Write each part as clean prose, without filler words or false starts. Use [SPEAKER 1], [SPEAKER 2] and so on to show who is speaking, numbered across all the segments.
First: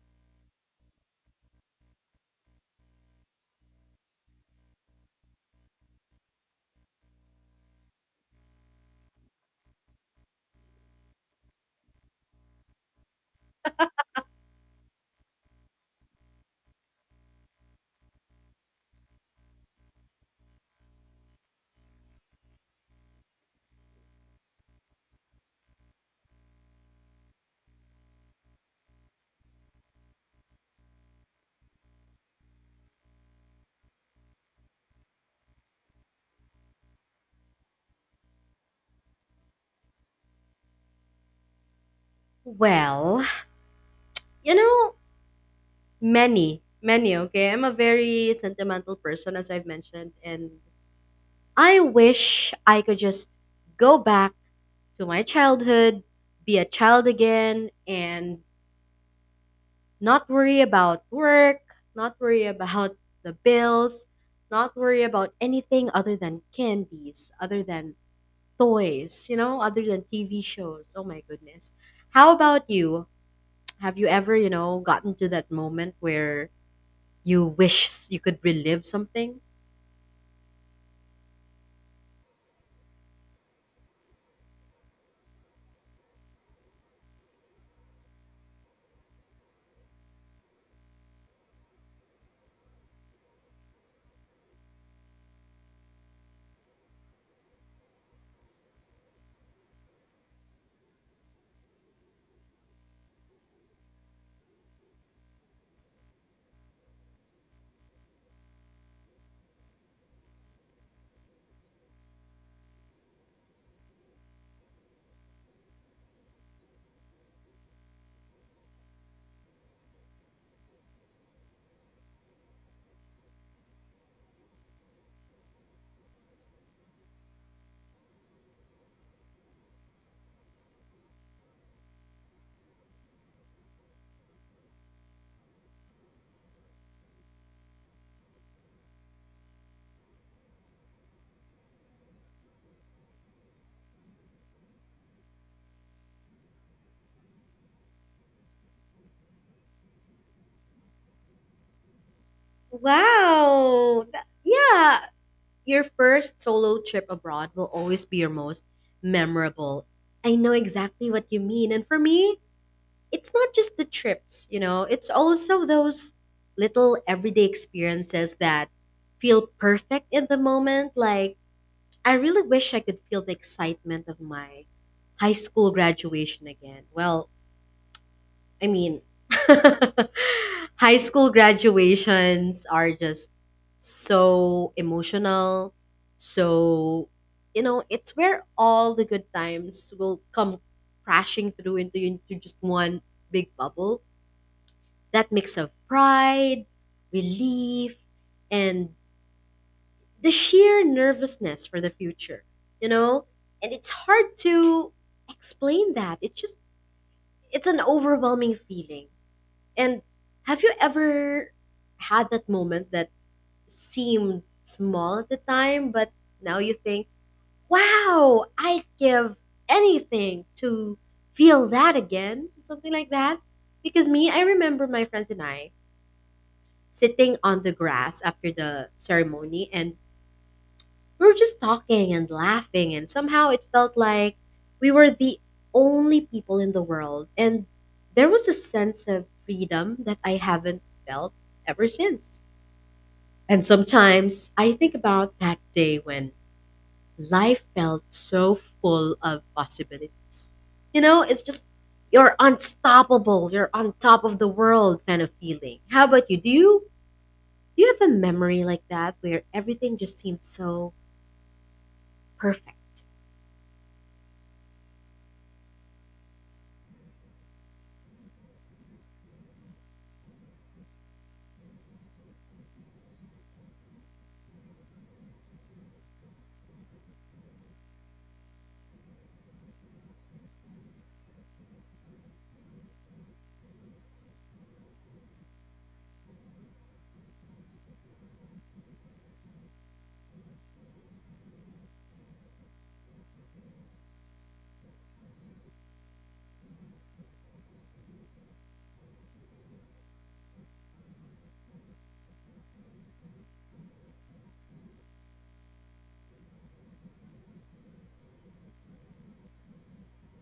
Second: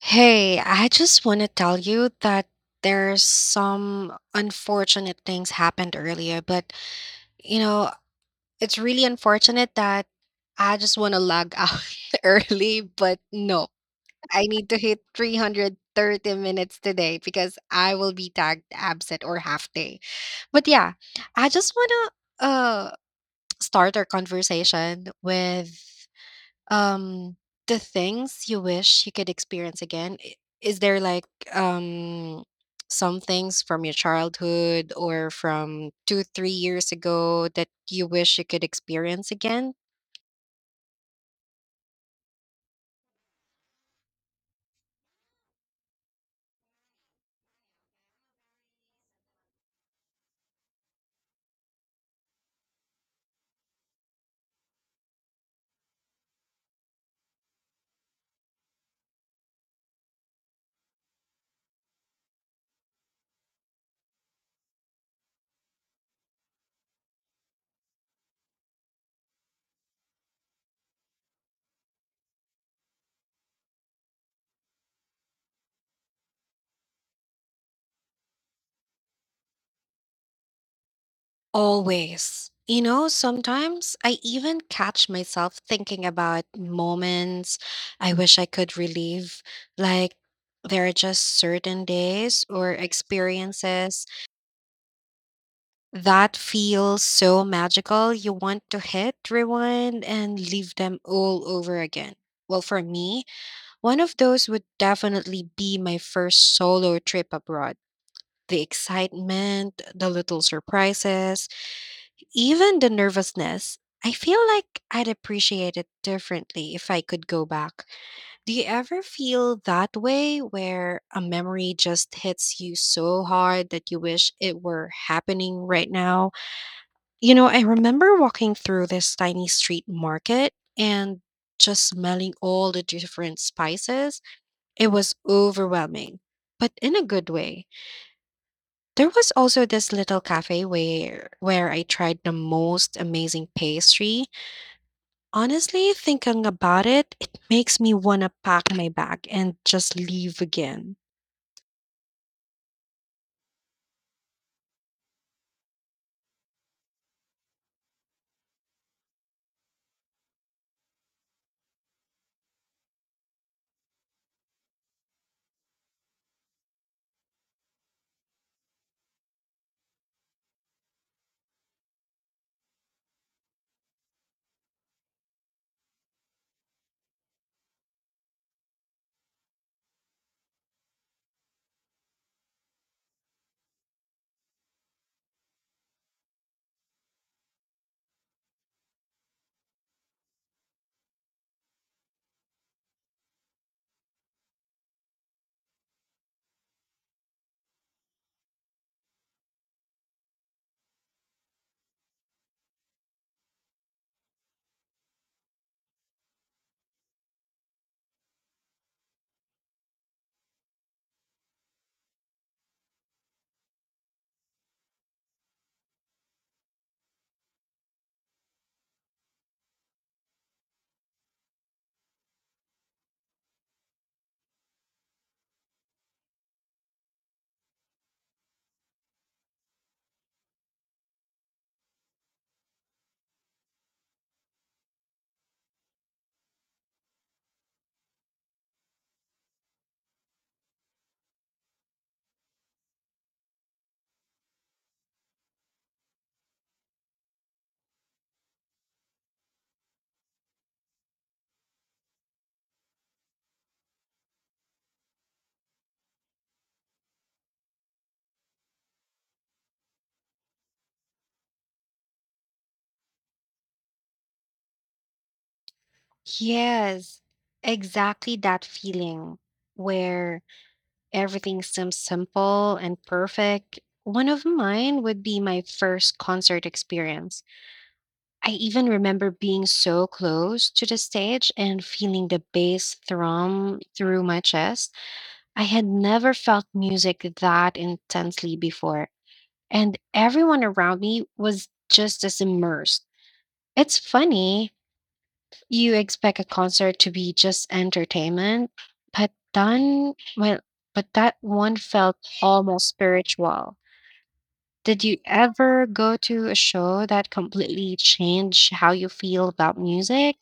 [SPEAKER 1] Hey, I just want to tell you that there's some unfortunate things happened earlier, but you know, it's really unfortunate that I just want to log out early, but no, I need to hit 330 minutes today because I will be tagged absent or half day. But yeah, I just want to start our conversation with um, the things you wish you could experience again, is there like um some things from your childhood or from 2, 3 years ago that you wish you could experience again?
[SPEAKER 2] Well, you know, many, many, okay? I'm a very sentimental person, as I've mentioned, and I wish I could just go back to my childhood, be a child again, and not worry about work, not worry about the bills, not worry about anything other than candies, other than toys, other than TV shows. Oh my goodness. How about you? Have you ever, gotten to that moment where you wish you could relive something?
[SPEAKER 1] Always. You know, sometimes I even catch myself thinking about moments I wish I could relive. Like, there are just certain days or experiences that feels so magical. You want to hit rewind and leave them all over again. Well, for me, one of those would definitely be my first solo trip abroad. The excitement, the little surprises, even the nervousness. I feel like I'd appreciate it differently if I could go back. Do you ever feel that way where a memory just hits you so hard that you wish it were happening right now? You know, I remember walking through this tiny street market and just smelling all the different spices. It was overwhelming, but in a good way. There was also this little cafe where I tried the most amazing pastry. Honestly, thinking about it, it makes me want to pack my bag and just leave again.
[SPEAKER 2] Wow. Yeah. Your first solo trip abroad will always be your most memorable. I know exactly what you mean. And for me, it's not just the trips, you know, it's also those little everyday experiences that feel perfect in the moment. Like, I really wish I could feel the excitement of my high school graduation again. Well, I mean, high school graduations are just so emotional. So, you know, it's where all the good times will come crashing through into just one big bubble. That mix of pride, relief, and the sheer nervousness for the future, you know? And it's hard to explain that. It's just, it's an overwhelming feeling, and have you ever had that moment that seemed small at the time, but now you think, wow, I'd give anything to feel that again? Something like that. Because me, I remember my friends and I sitting on the grass after the ceremony, and we were just talking and laughing, and somehow it felt like we were the only people in the world. And there was a sense of freedom that I haven't felt ever since. And sometimes I think about that day when life felt so full of possibilities. You know, it's just you're unstoppable, you're on top of the world kind of feeling. How about you? Do you have a memory like that where everything just seems so perfect?
[SPEAKER 1] Yes, exactly that feeling where everything seems simple and perfect. One of mine would be my first concert experience. I even remember being so close to the stage and feeling the bass thrum through my chest. I had never felt music that intensely before, and everyone around me was just as immersed. It's funny, you expect a concert to be just entertainment, but then, well, but that one felt almost spiritual. Did you ever go to a show that completely changed how you feel about music?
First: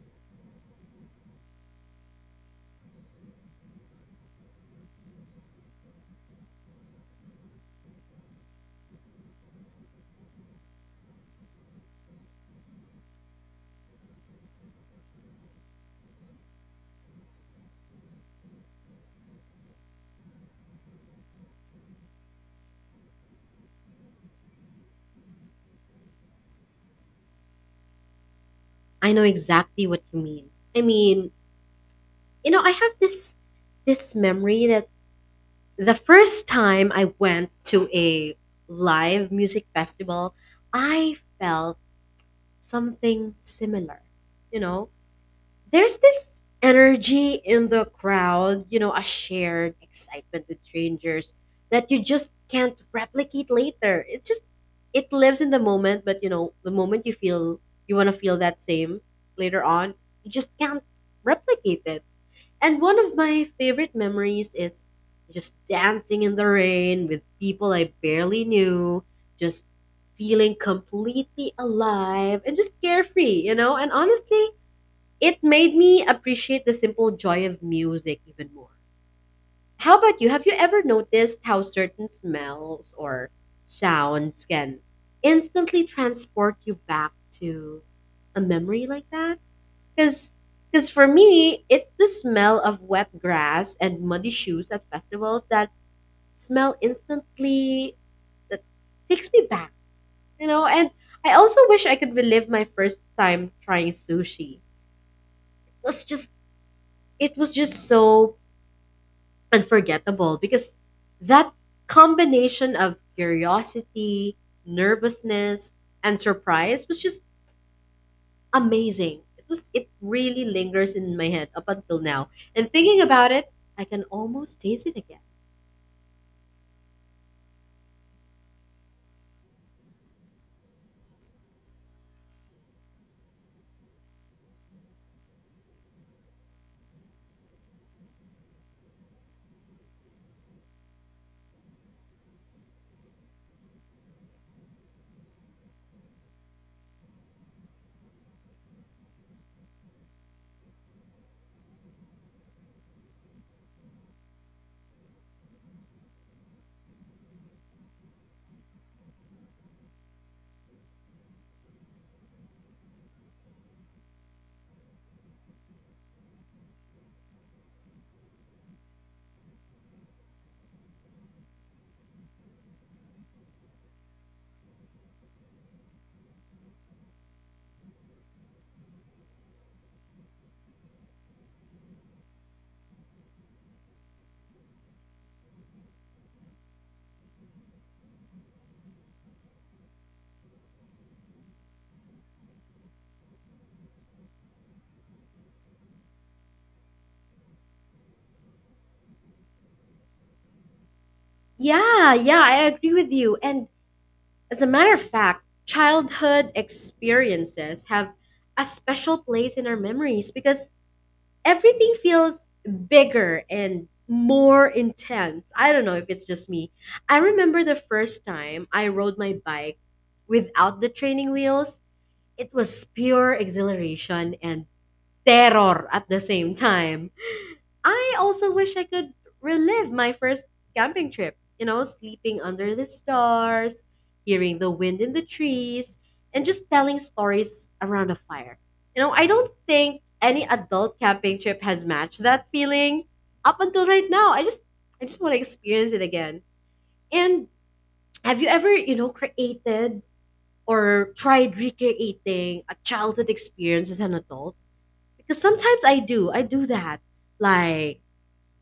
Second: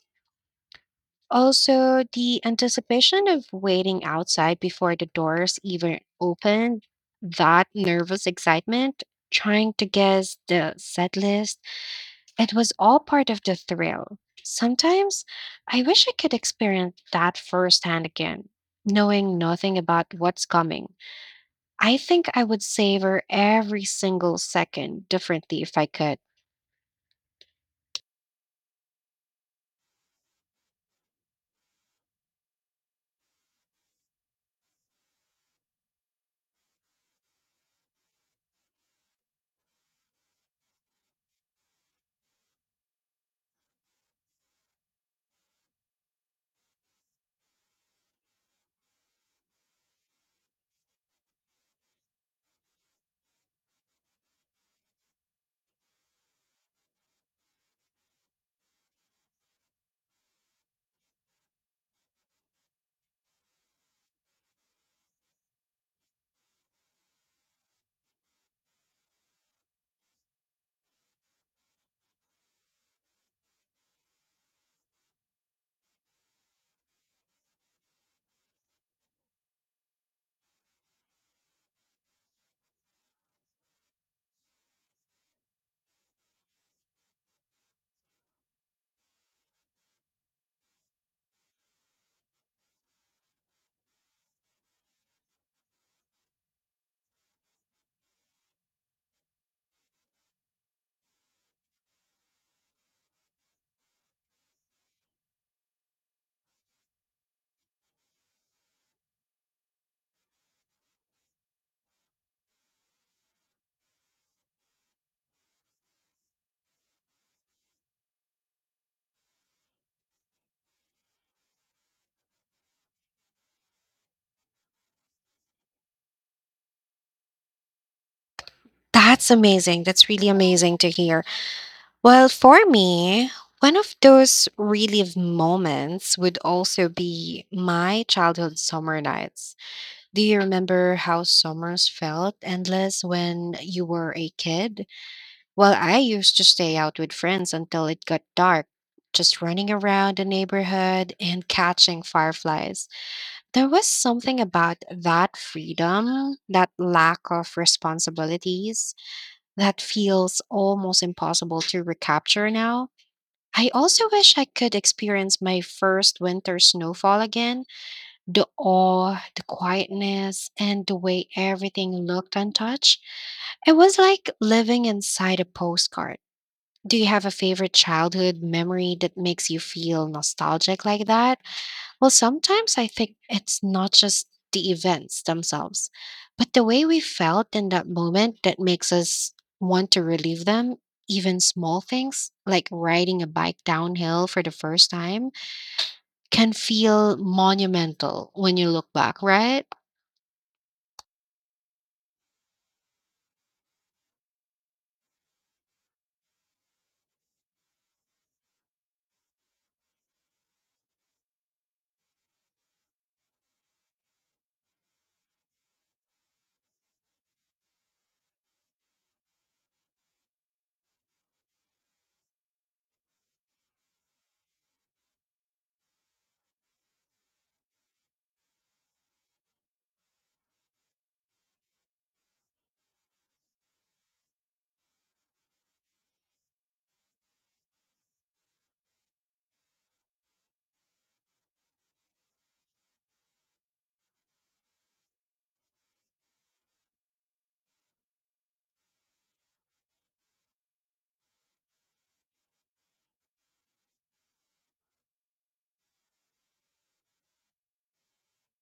[SPEAKER 1] Also, the anticipation of waiting outside before the doors even opened, that nervous excitement, trying to guess the set list, it was all part of the thrill. Sometimes I wish I could experience that firsthand again, knowing nothing about what's coming. I think I would savor every single second differently if I could.
[SPEAKER 2] I know exactly what you mean. I mean, you know, I have this memory that the first time I went to a live music festival, I felt something similar. You know, there's this energy in the crowd, you know, a shared excitement with strangers that you just can't replicate later. It's just it lives in the moment, but you know, the moment you feel you want to feel that same later on, you just can't replicate it. And one of my favorite memories is just dancing in the rain with people I barely knew, just feeling completely alive and just carefree, you know? And honestly, it made me appreciate the simple joy of music even more. How about you? Have you ever noticed how certain smells or sounds can instantly transport you back to a memory like that? Because because for me, it's the smell of wet grass and muddy shoes at festivals, that smell instantly that takes me back, you know? And I also wish I could relive my first time trying sushi. Was just it was just so unforgettable because that combination of curiosity, nervousness, and surprise was just amazing. It really lingers in my head up until now. And thinking about it, I can almost taste it again.
[SPEAKER 1] That's amazing. That's really amazing to hear. Well, for me, one of those relive moments would also be my childhood summer nights. Do you remember how summers felt endless when you were a kid? Well, I used to stay out with friends until it got dark, just running around the neighborhood and catching fireflies. There was something about that freedom, that lack of responsibilities, that feels almost impossible to recapture now. I also wish I could experience my first winter snowfall again. The awe, the quietness, and the way everything looked untouched. It was like living inside a postcard. Do you have a favorite childhood memory that makes you feel nostalgic like that? Well, sometimes I think it's not just the events themselves, but the way we felt in that moment that makes us want to relive them. Even small things like riding a bike downhill for the first time can feel monumental when you look back, right?
[SPEAKER 2] Yeah, yeah, I agree with you. And as a matter of fact, childhood experiences have a special place in our memories because everything feels bigger and more intense. I don't know if it's just me. I remember the first time I rode my bike without the training wheels, it was pure exhilaration and terror at the same time. I also wish I could relive my first camping trip, you know, sleeping under the stars, hearing the wind in the trees, and just telling stories around a fire. You know, I don't think any adult camping trip has matched that feeling up until right now. I just want to experience it again. And have you ever, you know, created or tried recreating a childhood experience as an adult? Because sometimes I do. I do that. Like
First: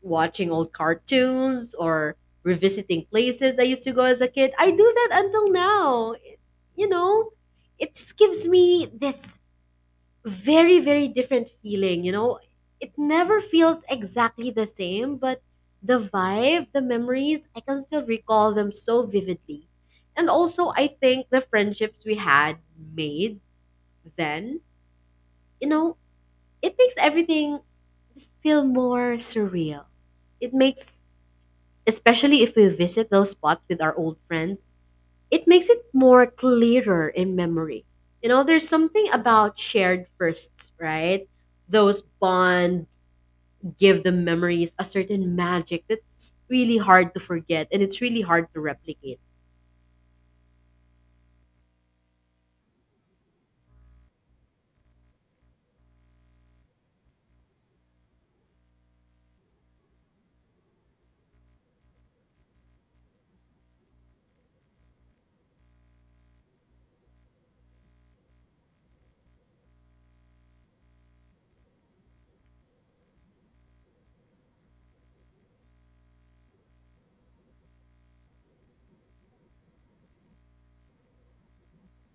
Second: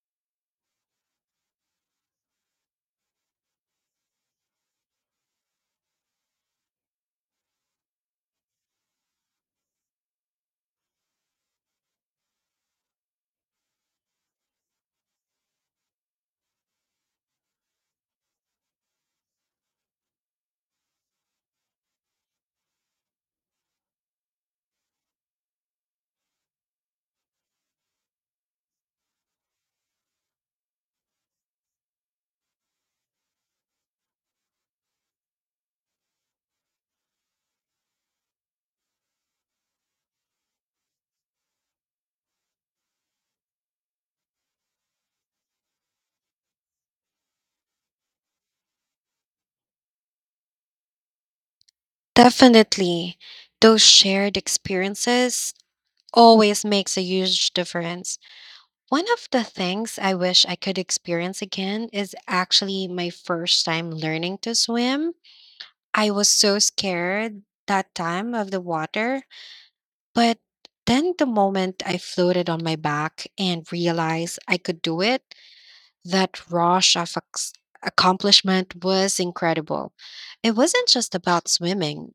[SPEAKER 2] watching old cartoons or revisiting places I used to go as a kid. I do that until now. You know, it just gives me this very, very different feeling. You know, it never feels exactly the same, but the vibe, the memories, I can still recall them so vividly. And also, I think the friendships we had made then, you know, it makes everything just feel more surreal. It makes Especially if we visit those spots with our old friends, it makes it more clearer in memory. You know, there's something about shared firsts, right? Those bonds give the memories a certain magic that's really hard to forget and it's really hard to replicate.
[SPEAKER 1] Definitely. Those shared experiences always makes a huge difference. One of the things I wish I could experience again is actually my first time learning to swim. I was so scared that time of the water. But then the moment I floated on my back and realized I could do it, that rush of accomplishment was incredible. It wasn't just about swimming,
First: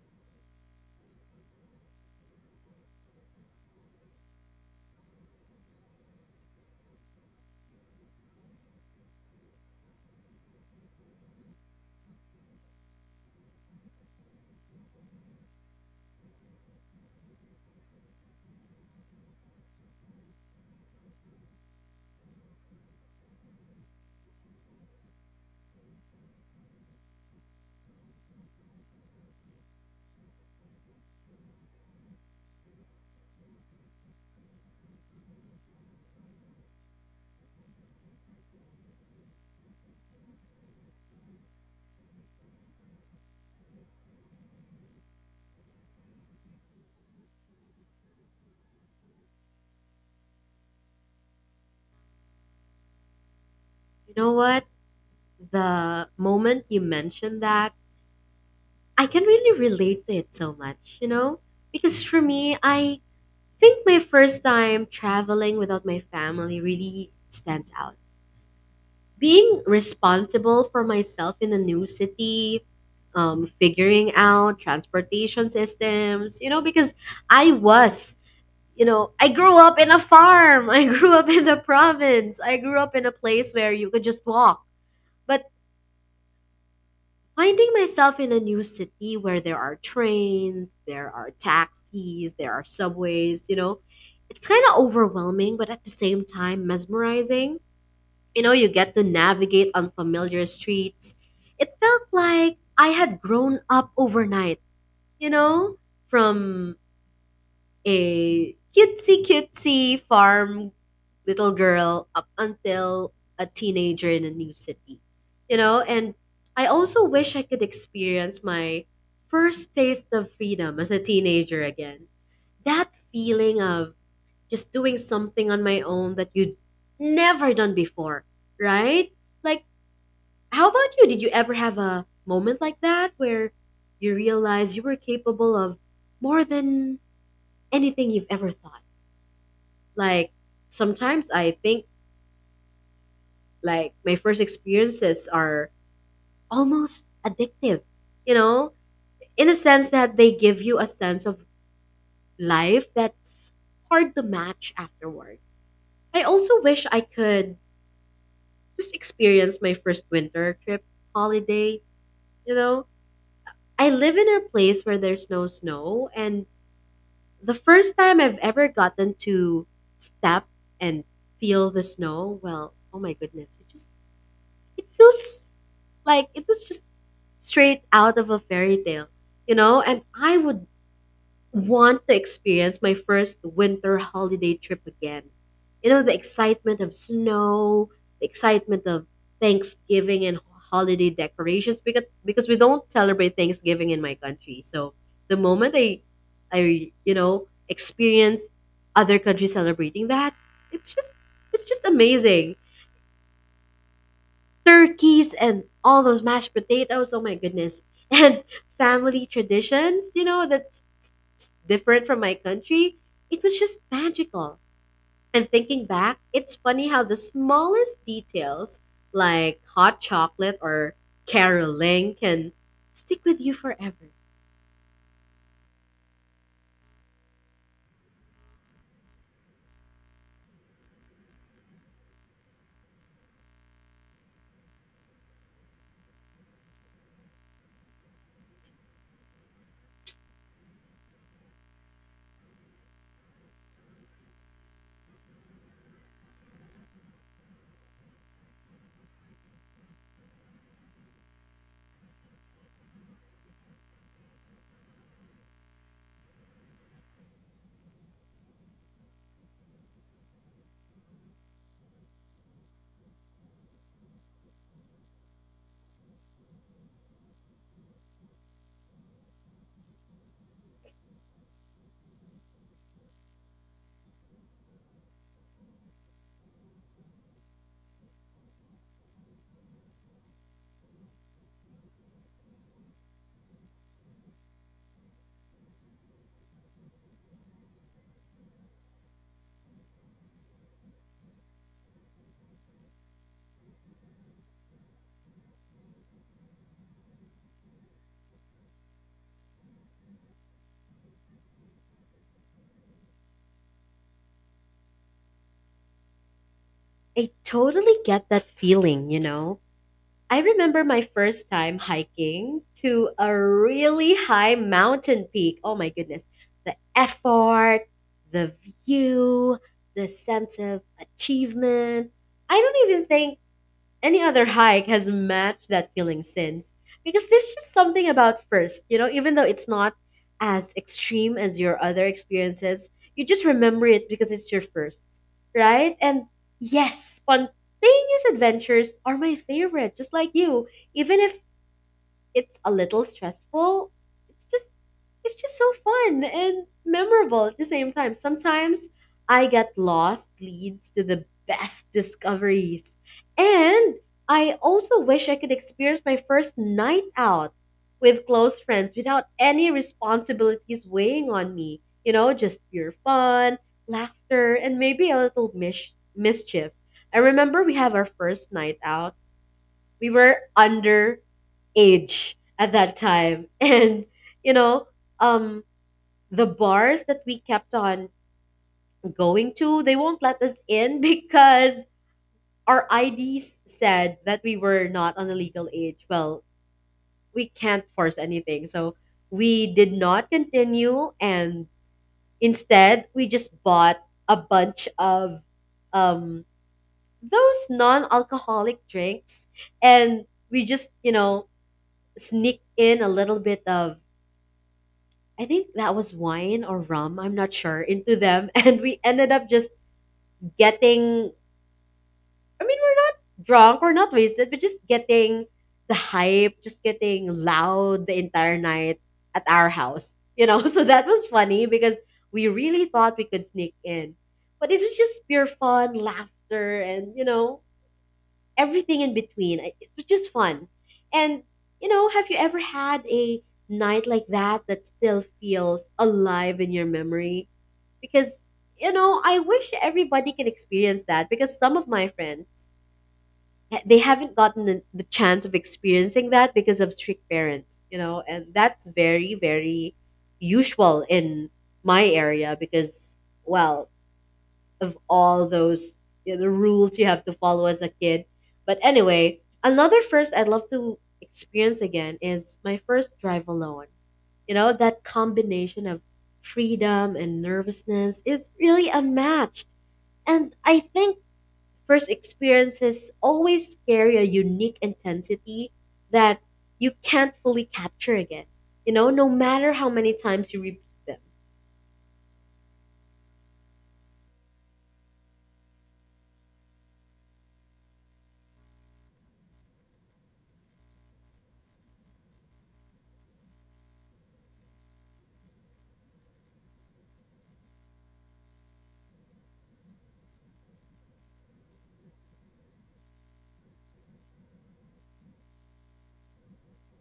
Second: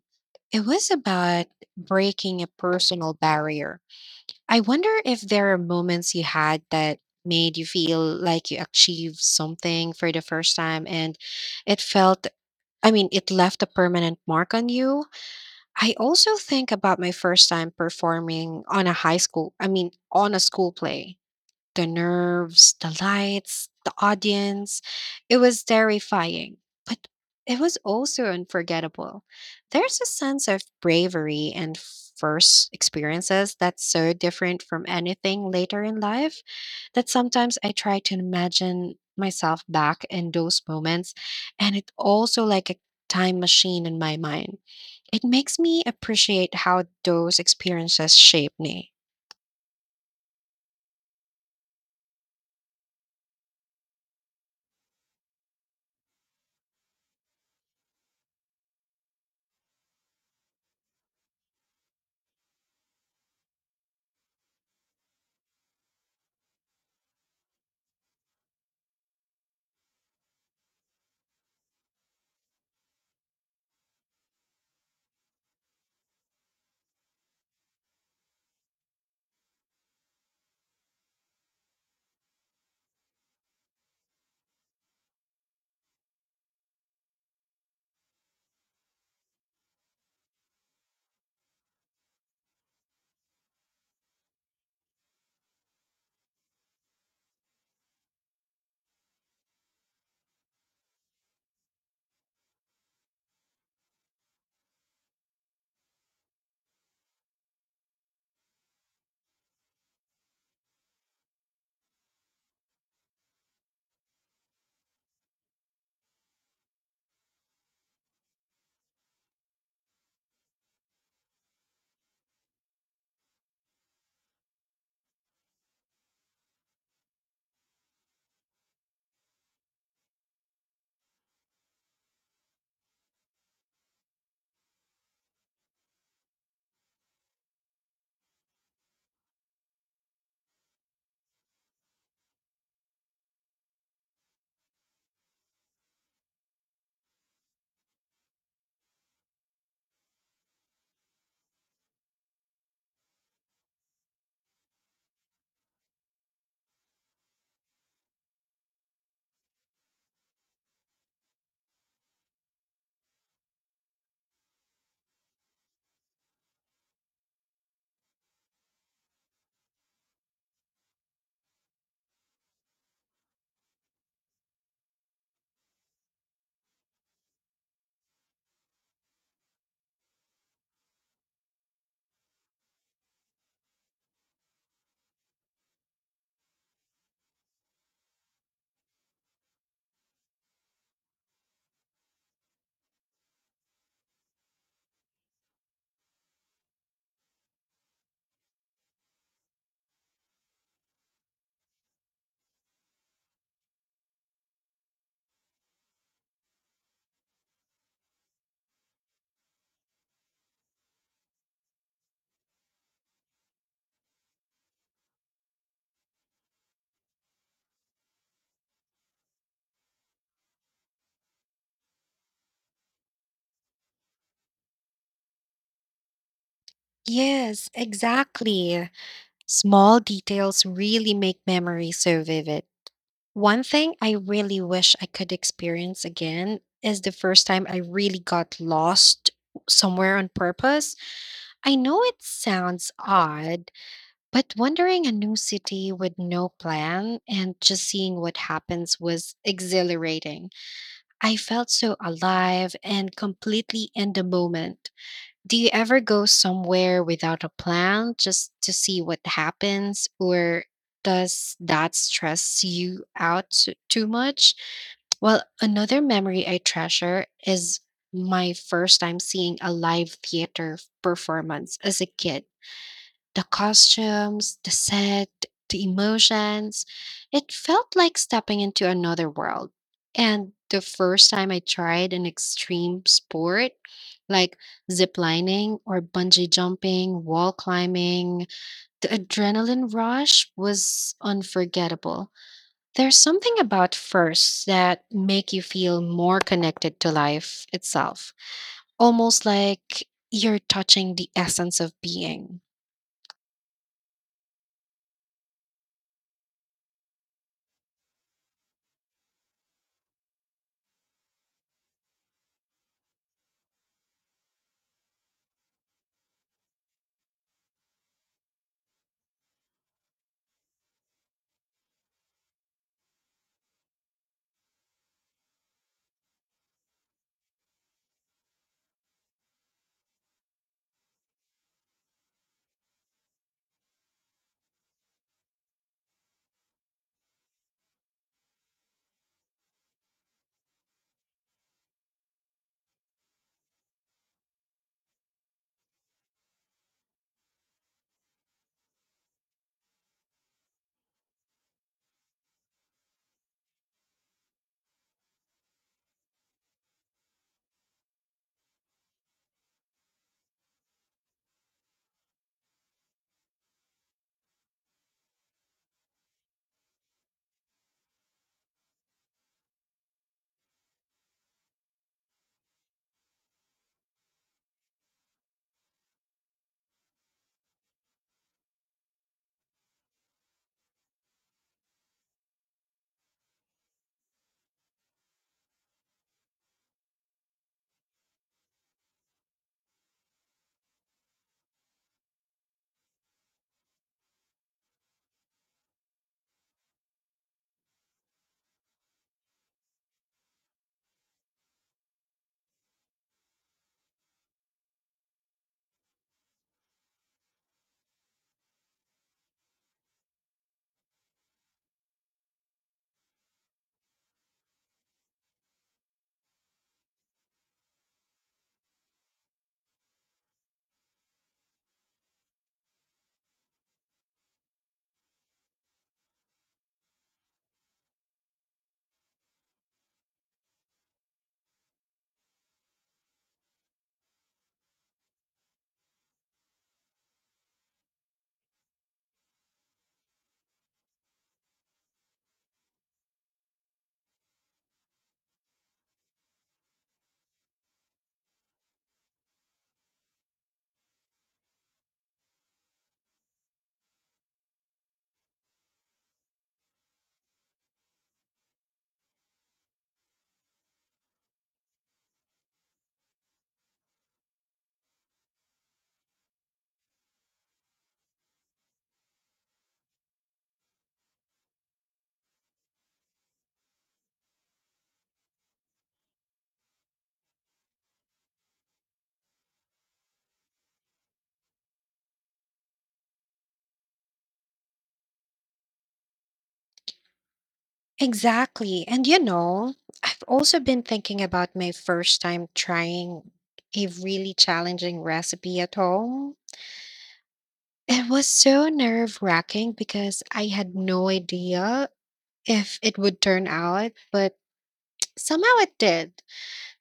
[SPEAKER 1] it was about breaking a personal barrier. I wonder if there are moments you had that made you feel like you achieved something for the first time and it felt, I mean, it left a permanent mark on you. I also think about my first time performing on a high school, I mean, on a school play. The nerves, the lights, the audience. It was terrifying, but it was also unforgettable. There's a sense of bravery and first experiences that's so different from anything later in life that sometimes I try to imagine myself back in those moments. And it also like a time machine in my mind. It makes me appreciate how those experiences shape me.
[SPEAKER 2] You know what? The moment you mentioned that, I can really relate to it so much, you know? Because for me, I think my first time traveling without my family really stands out, being responsible for myself in a new city, figuring out transportation systems, you know, because I was you know, I grew up in a farm. I grew up in the province, I grew up in a place where you could just walk, but finding myself in a new city where there are trains, there are taxis, there are subways, you know, it's kind of overwhelming but at the same time mesmerizing. You know, you get to navigate unfamiliar streets. It felt like I had grown up overnight, you know, from a cutesy farm little girl up until a teenager in a new city, you know, and I also wish I could experience my first taste of freedom as a teenager again. That feeling of just doing something on my own that you'd never done before, right? Like how about you? Did you ever have a moment like that where you realized you were capable of more than anything you've ever thought? Like, sometimes I think like my first experiences are almost addictive, you know, in a sense that they give you a sense of life that's hard to match afterward. I also wish I could just experience my first winter trip holiday, you know. I live in a place where there's no snow and the first time I've ever gotten to step and feel the snow, well, oh my goodness, it feels like it was just straight out of a fairy tale, you know? And I would want to experience my first winter holiday trip again. You know, the excitement of snow, the excitement of Thanksgiving and holiday decorations, because we don't celebrate Thanksgiving in my country. So the moment I you know experience other countries celebrating that, it's just it's just amazing. Turkeys and all those mashed potatoes, oh my goodness. And family traditions, you know, that it's different from my country, it was just magical. And thinking back, it's funny how the smallest details, like hot chocolate or caroling, can stick with you forever.
[SPEAKER 1] Yes, exactly. Small details really make memories so vivid. One thing I really wish I could experience again is the first time I really got lost somewhere on purpose. I know it sounds odd, but wandering a new city with no plan and just seeing what happens was exhilarating. I felt so alive and completely in the moment. Do you ever go somewhere without a plan just to see what happens, or does that stress you out too much? Well, another memory I treasure is my first time seeing a live theater performance as a kid. The costumes, the set, the emotions. It felt like stepping into another world. And the first time I tried an extreme sport, like zip lining or bungee jumping, wall climbing, the adrenaline rush was unforgettable. There's something about firsts that make you feel more connected to life itself, almost like you're touching the essence of being.
[SPEAKER 2] I totally get that feeling, you know? I remember my first time hiking to a really high mountain peak. Oh my goodness. The effort, the view, the sense of achievement. I don't even think any other hike has matched that feeling since, because there's just something about first, you know, even though it's not as extreme as your other experiences, you just remember it because it's your first, right? And yes, spontaneous adventures are my favorite, just like you. Even if it's a little stressful, it's just it's just so fun and memorable at the same time. Sometimes I get lost leads to the best discoveries. And I also wish I could experience my first night out with close friends without any responsibilities weighing on me. You know, just pure fun, laughter, and maybe a little mischief. I remember we have our first night out. We were under age at that time. And, you know, um, the bars that we kept on going to, they won't let us in because our IDs said that we were not on a legal age. Well, we can't force anything. So we did not continue and instead we just bought a bunch of um those non-alcoholic drinks and we just, you know, sneak in a little bit of I think that was wine or rum, I'm not sure, into them and we ended up just getting we're not drunk, we're not wasted, but just getting the hype, just getting loud the entire night at our house. You know, so that was funny because we really thought we could sneak in. But it was just pure fun, laughter, and you know, everything in between. It was just fun. And you know, have you ever had a night like that that still feels alive in your memory? Because you know, I wish everybody can experience that because some of my friends they haven't gotten the chance of experiencing that because of strict parents, you know, and that's very usual in my area because, well, of all those, you know, the rules you have to follow as a kid. But anyway, another first I'd love to experience again is my first drive alone. You know, that combination of freedom and nervousness is really unmatched. And I think first experiences always carry a unique intensity that you can't fully capture again, you know, no matter how many times you repeat them.
[SPEAKER 1] Exactly. And you know, I've also been thinking about my first time trying a really challenging recipe at home. It was so nerve wracking because I had no idea if it would turn out, but somehow it did.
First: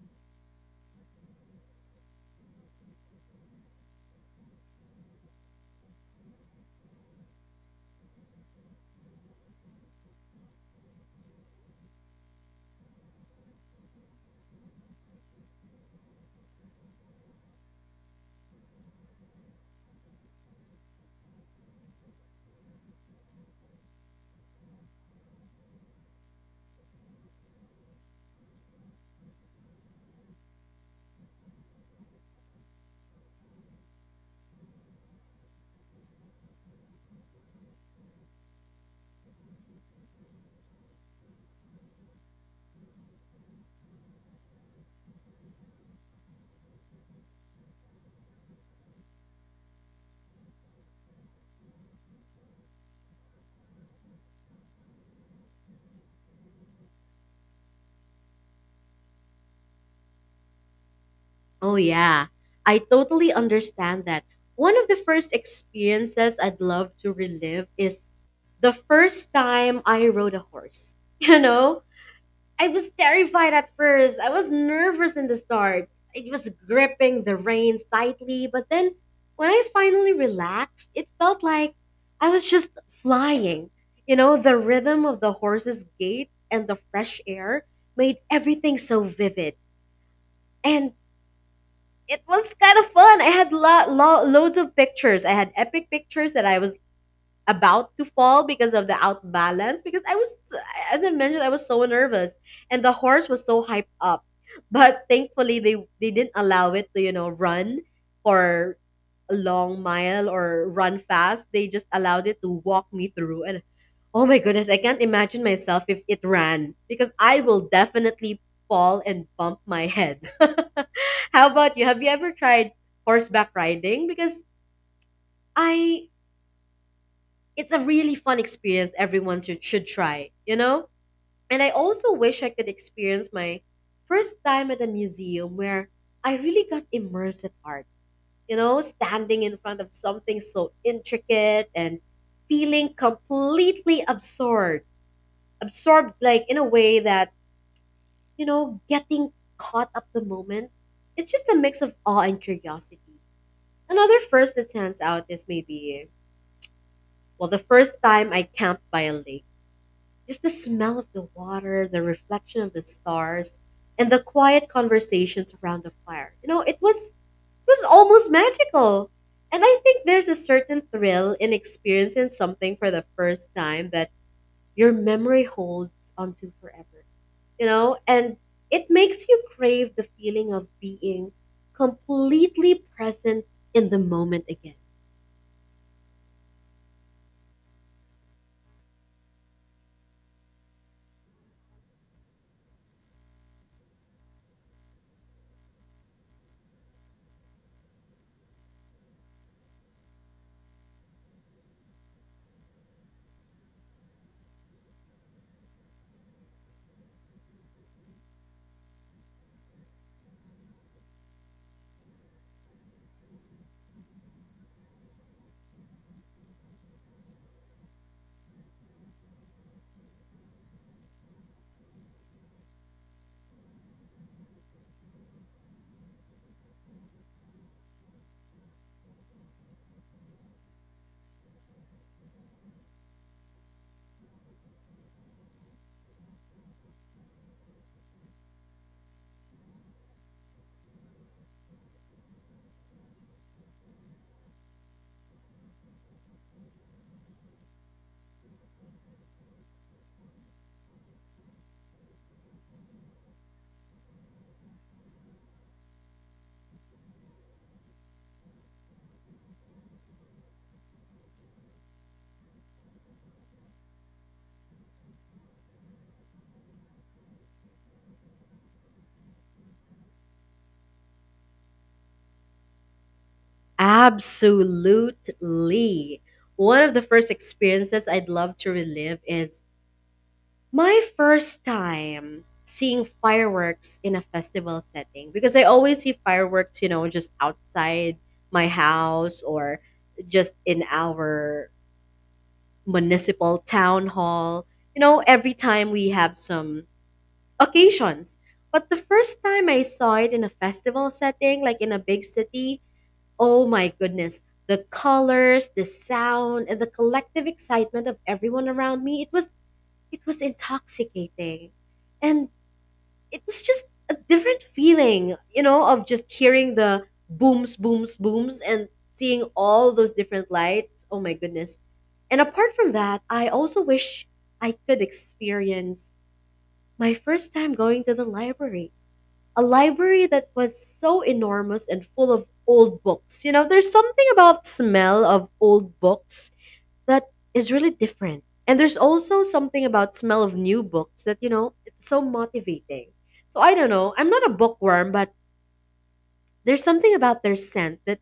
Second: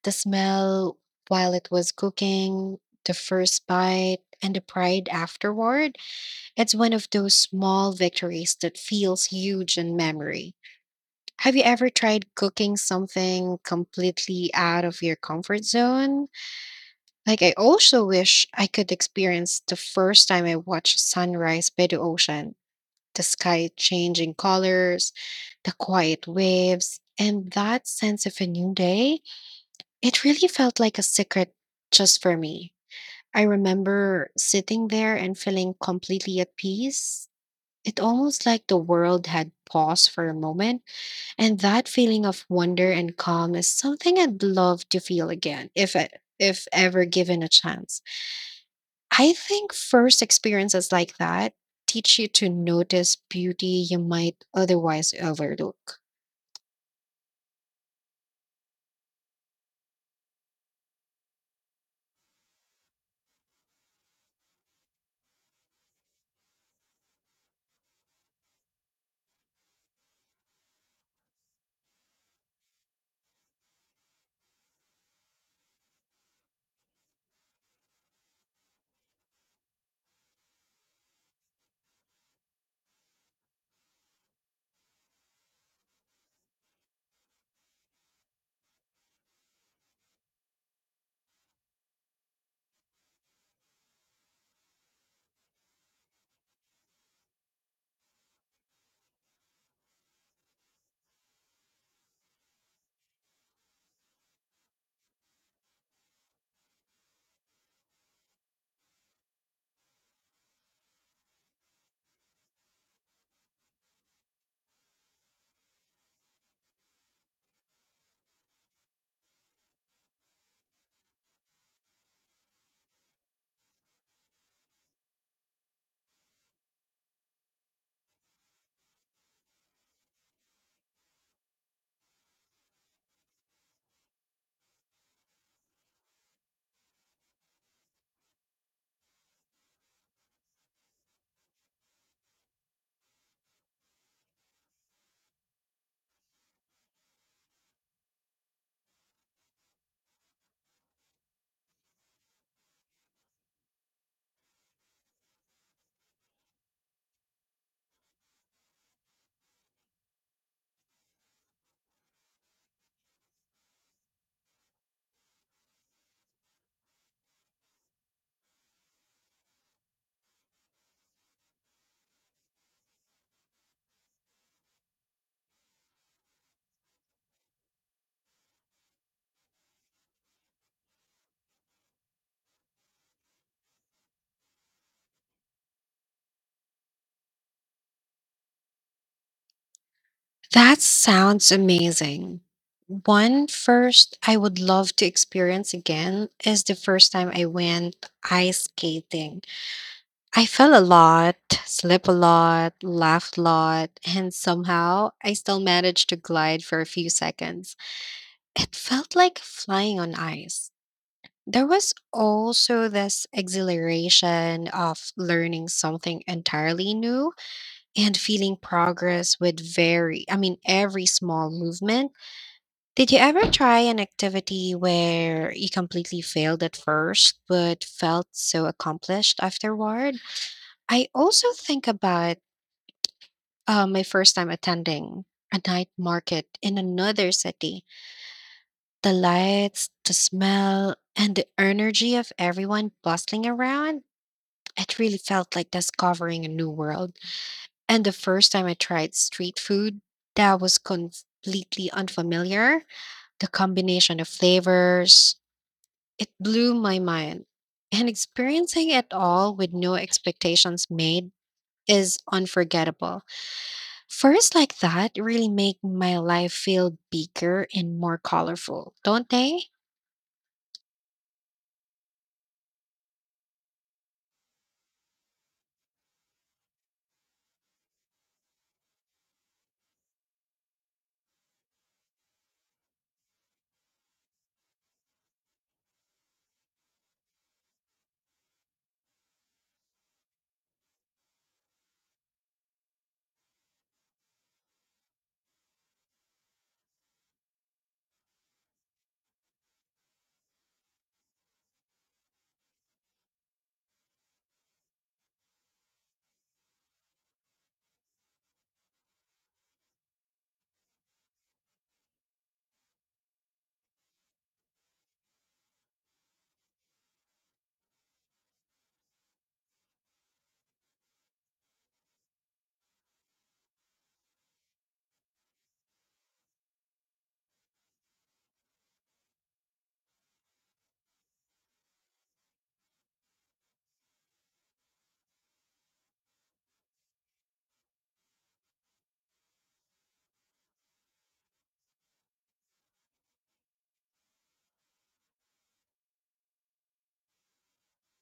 [SPEAKER 1] The smell while it was cooking, the first bite, and the pride afterward. It's one of those small victories that feels huge in memory. Have you ever tried cooking something completely out of your comfort zone? Like, I also wish I could experience the first time I watched sunrise by the ocean, the sky changing colors, the quiet waves, and that sense of a new day. It really felt like a secret just for me. I remember sitting there and feeling completely at peace. It almost like the world had paused for a moment and that feeling of wonder and calm is something I'd love to feel again if I, if ever given a chance. I think first experiences like that teach you to notice beauty you might otherwise overlook.
[SPEAKER 2] Oh, yeah. I totally understand that. One of the first experiences I'd love to relive is the first time I rode a horse. You know, I was terrified at first. I was nervous in the start. It was gripping the reins tightly, but then when I finally relaxed, it felt like I was just flying. You know, the rhythm of the horse's gait and the fresh air made everything so vivid. And it was kind of fun. I had loads of pictures. I had epic pictures that I was about to fall because of the outbalance because I was, as I mentioned, I was so nervous and the horse was so hyped up, but thankfully they didn't allow it to, you know, run for a long mile or run fast. They just allowed it to walk me through. And oh my goodness, I can't imagine myself if it ran, because I will definitely fall and bump my head. How about you? Have you ever tried horseback riding? Because I, it's a really fun experience. Everyone should try, you know? And I also wish I could experience my first time at a museum where I really got immersed in art, you know, standing in front of something so intricate and feeling completely absorbed, absorbed, like in a way that, you know, getting caught up the moment. It's just a mix of awe and curiosity. Another first that stands out is, maybe, well, the first time I camped by a lake. Just the smell of the water, the reflection of the stars, and the quiet conversations around the fire. You know, it was almost magical. And I think there's a certain thrill in experiencing something for the first time that your memory holds onto forever. You know, and it makes you crave the feeling of being completely present in the moment again.
[SPEAKER 1] That sounds amazing. One first I would love to experience again is the first time I went ice skating. I fell a lot, slipped a lot, laughed a lot, and somehow I still managed to glide for a few seconds. It felt like flying on ice. There was also this exhilaration of learning something entirely new and feeling progress with I mean, every small movement. Did you ever try an activity where you completely failed at first but felt so accomplished afterward? I also think about my first time attending a night market in another city. The lights, the smell, and the energy of everyone bustling around, it really felt like discovering a new world. And the first time I tried street food, that was completely unfamiliar. The combination of flavors, it blew my mind. And experiencing it all with no expectations made is unforgettable. First, like that really make my life feel bigger and more colorful, don't they?
[SPEAKER 2] Absolutely. One of the first experiences I'd love to relive is my first time seeing fireworks in a festival setting, because I always see fireworks, you know, just outside my house or just in our municipal town hall, you know, every time we have some occasions. But the first time I saw it in a festival setting, like in a big city, oh my goodness. The colors, the sound, and the collective excitement of everyone around me, it was intoxicating. And it was just a different feeling, you know, of just hearing the booms, booms, booms and seeing all those different lights. Oh my goodness. And apart from that, I also wish I could experience my first time going to the library, a library that was so enormous and full of old books. You know, there's something about smell of old books that is really different. And there's also something about smell of new books that, you know, it's so motivating. So I don't know. I'm not a bookworm, but there's something about their scent that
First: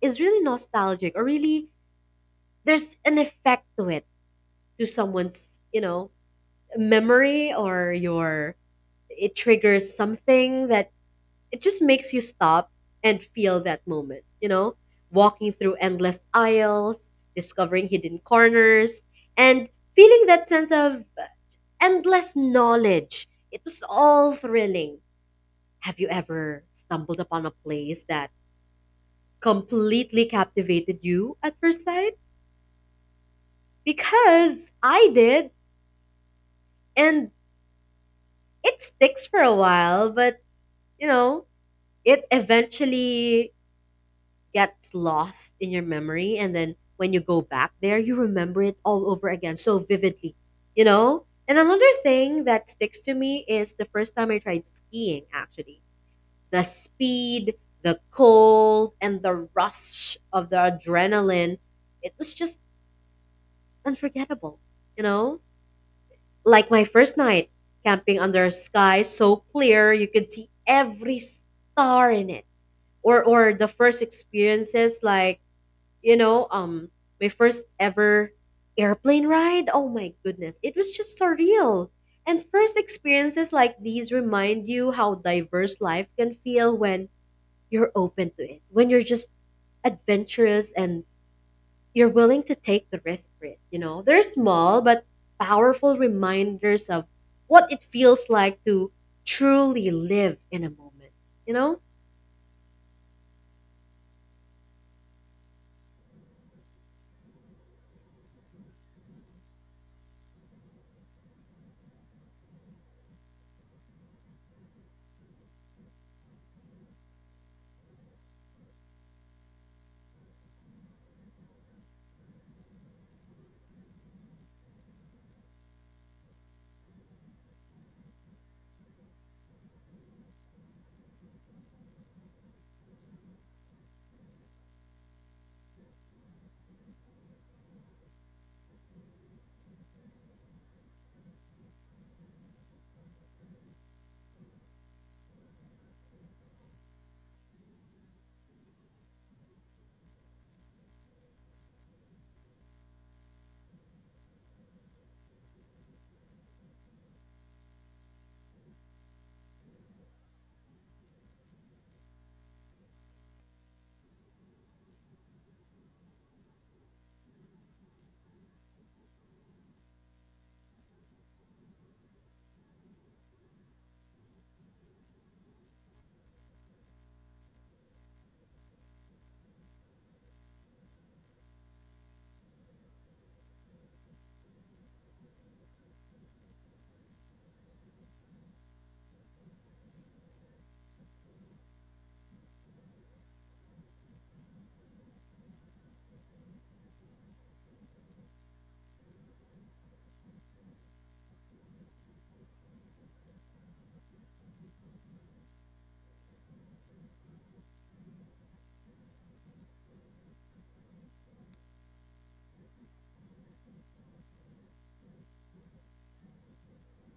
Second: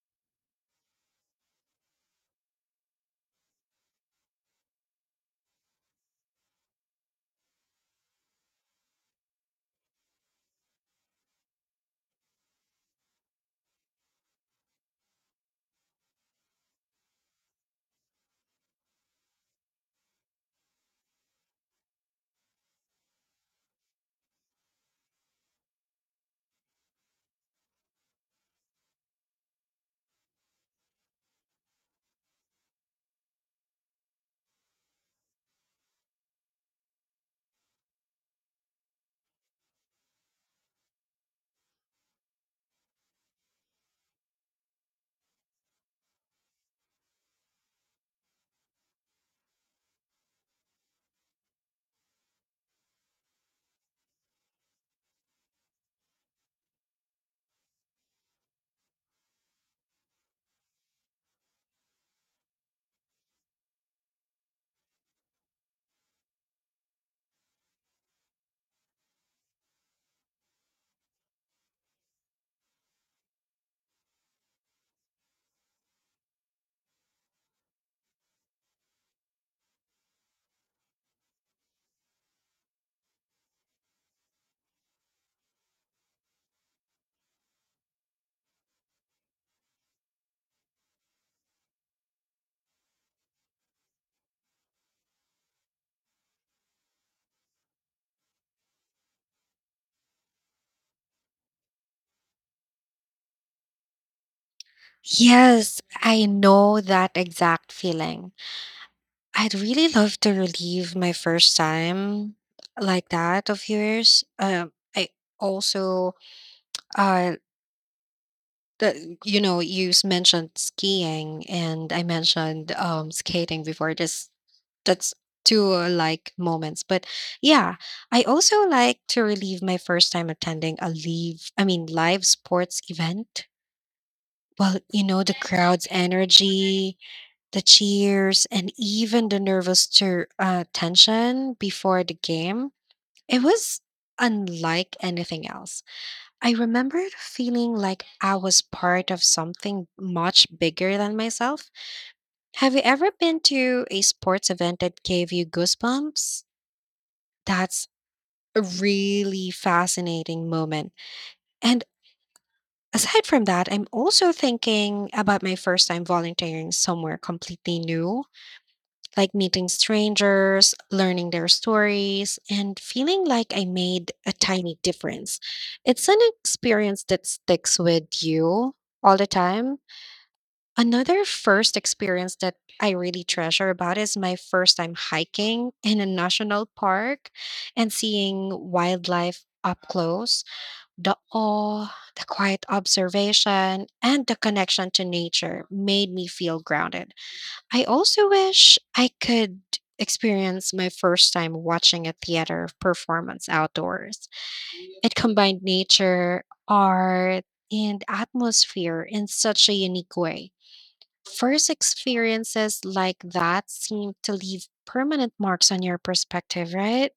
[SPEAKER 2] is really nostalgic, or really there's an effect to it, to someone's, you know, memory or your, it triggers something that, it just makes you stop and feel that moment, you know? Walking through endless aisles, discovering hidden corners, and feeling that sense of endless knowledge. It was all thrilling. Have you ever stumbled upon a place that completely captivated you at first sight? Because I did, and it sticks for a while, but, you know, it eventually gets lost in your memory, and then when you go back there you remember it all over again so vividly. You know, and another thing that sticks to me is the first time I tried skiing. Actually, the speed, the cold, and the rush of the adrenaline, it was just unforgettable. You know, like my first night camping under sky so clear you could see every star in it, or the first experiences like, you know, my first ever airplane ride. Oh my goodness, it was just surreal. And first experiences like these remind you how diverse life can feel when you're open to it, when you're just adventurous and you're willing to take the risk for it. You know, they're small but powerful reminders of what it feels like to truly live in a moment. You know,
[SPEAKER 1] Yes, I know that exact feeling. I'd really love to relive my first time like that of yours. I also, uh, the, you know, you s- mentioned skiing, and I mentioned skating before. This that's two, like, moments, but yeah, I also like to relieve my first time attending a live, I mean, live sports event. Well, you know, the crowd's energy, the cheers, and even the nervous tension before the game, it was unlike anything else. I remember feeling like I was part of something much bigger than myself. Have you ever been to a sports event that gave you goosebumps? That's a really fascinating moment. And aside from that, I'm also thinking about my first time volunteering somewhere completely new, like meeting strangers, learning their stories, and feeling like I made a tiny difference. It's an experience that sticks with you all the time. Another first experience that I really treasure about is my first time hiking in a national park and seeing wildlife up close. The awe, the quiet observation, and the connection to nature made me feel grounded. I also wish I could experience my first time watching a theater performance outdoors. It combined nature, art, and atmosphere in such a unique way. First experiences like that seem to leave permanent marks on your perspective, right?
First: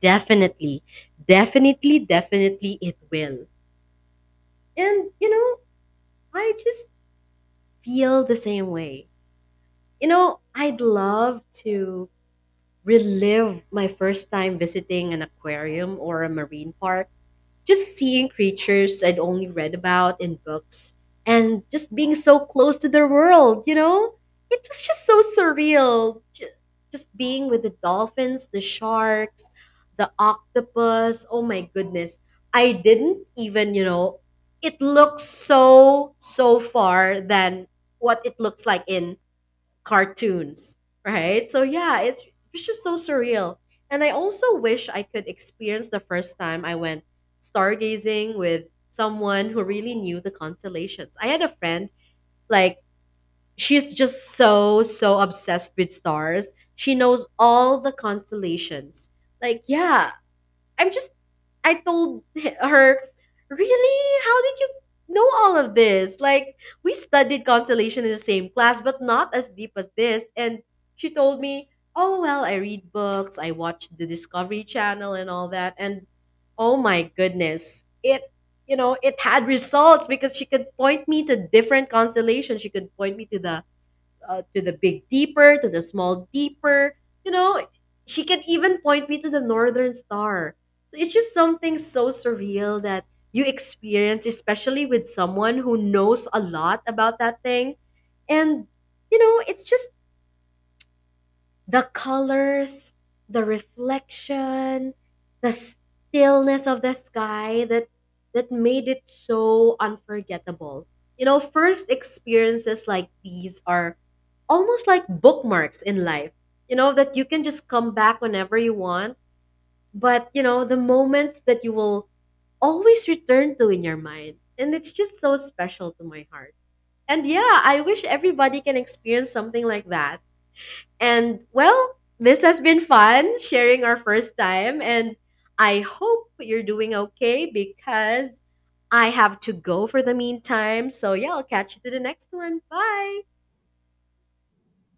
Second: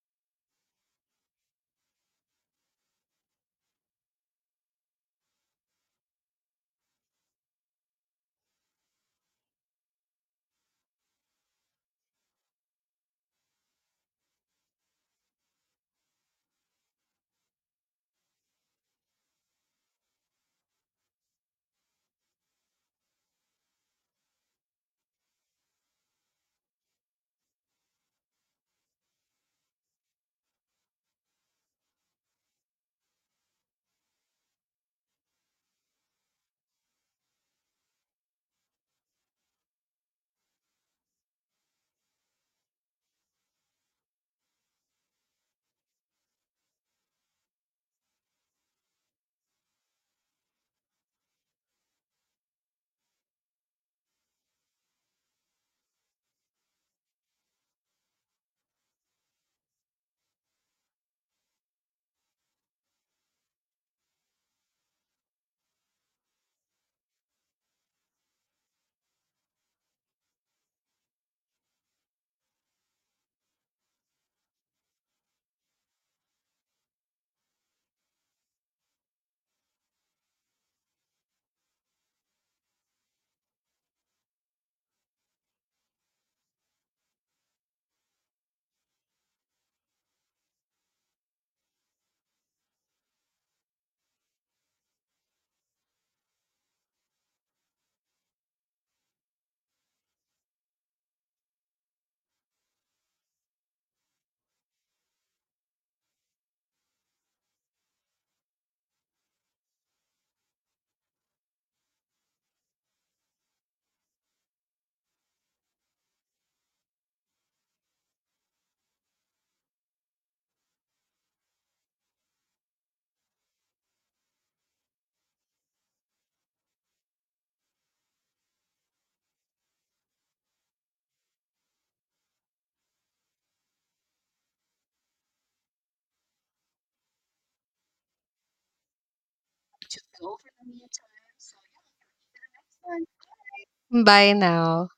[SPEAKER 2] definitely, definitely, definitely, it will. And you know, I just feel the same way. You know, I'd love to relive my first time visiting an aquarium or a marine park. Just seeing creatures I'd only read about in books and just being so close to their world, you know? It was just so surreal. Just being with the dolphins, the sharks, the octopus. Oh my goodness. I didn't even, you know, it looks so, so far than what it looks like in cartoons, right? So yeah, it's just so surreal. And I also wish I could experience the first time I went stargazing with someone who really knew the constellations. I had a friend, like, she's just so obsessed with stars. She knows all the constellations. Like, yeah, I'm just, I told her, really? How did you know all of this? Like, we studied constellation in the same class, but not as deep as this. And she told me, oh, well, I read books, I watch the Discovery Channel and all that. And oh my goodness, it, you know, it had results because she could point me to different constellations. She could point me to the big deeper, to the small deeper. You know, she can even point me to the northern star. So it's just something so surreal that you experience, especially with someone who knows a lot about that thing. And, you know, it's just the colors, the reflection, the stillness of the sky that made it so unforgettable. You know, first experiences like these are almost like bookmarks in life. You know, that you can just come back whenever you want, but you know, the moments that you will always return to in your mind. And it's just so special to my heart. And yeah, I wish everybody can experience something like that. And well, this has been fun sharing our first time. And I hope you're doing okay, because I have to go for the meantime. So, yeah, I'll catch you to the next one. Bye.
[SPEAKER 1] Bye now.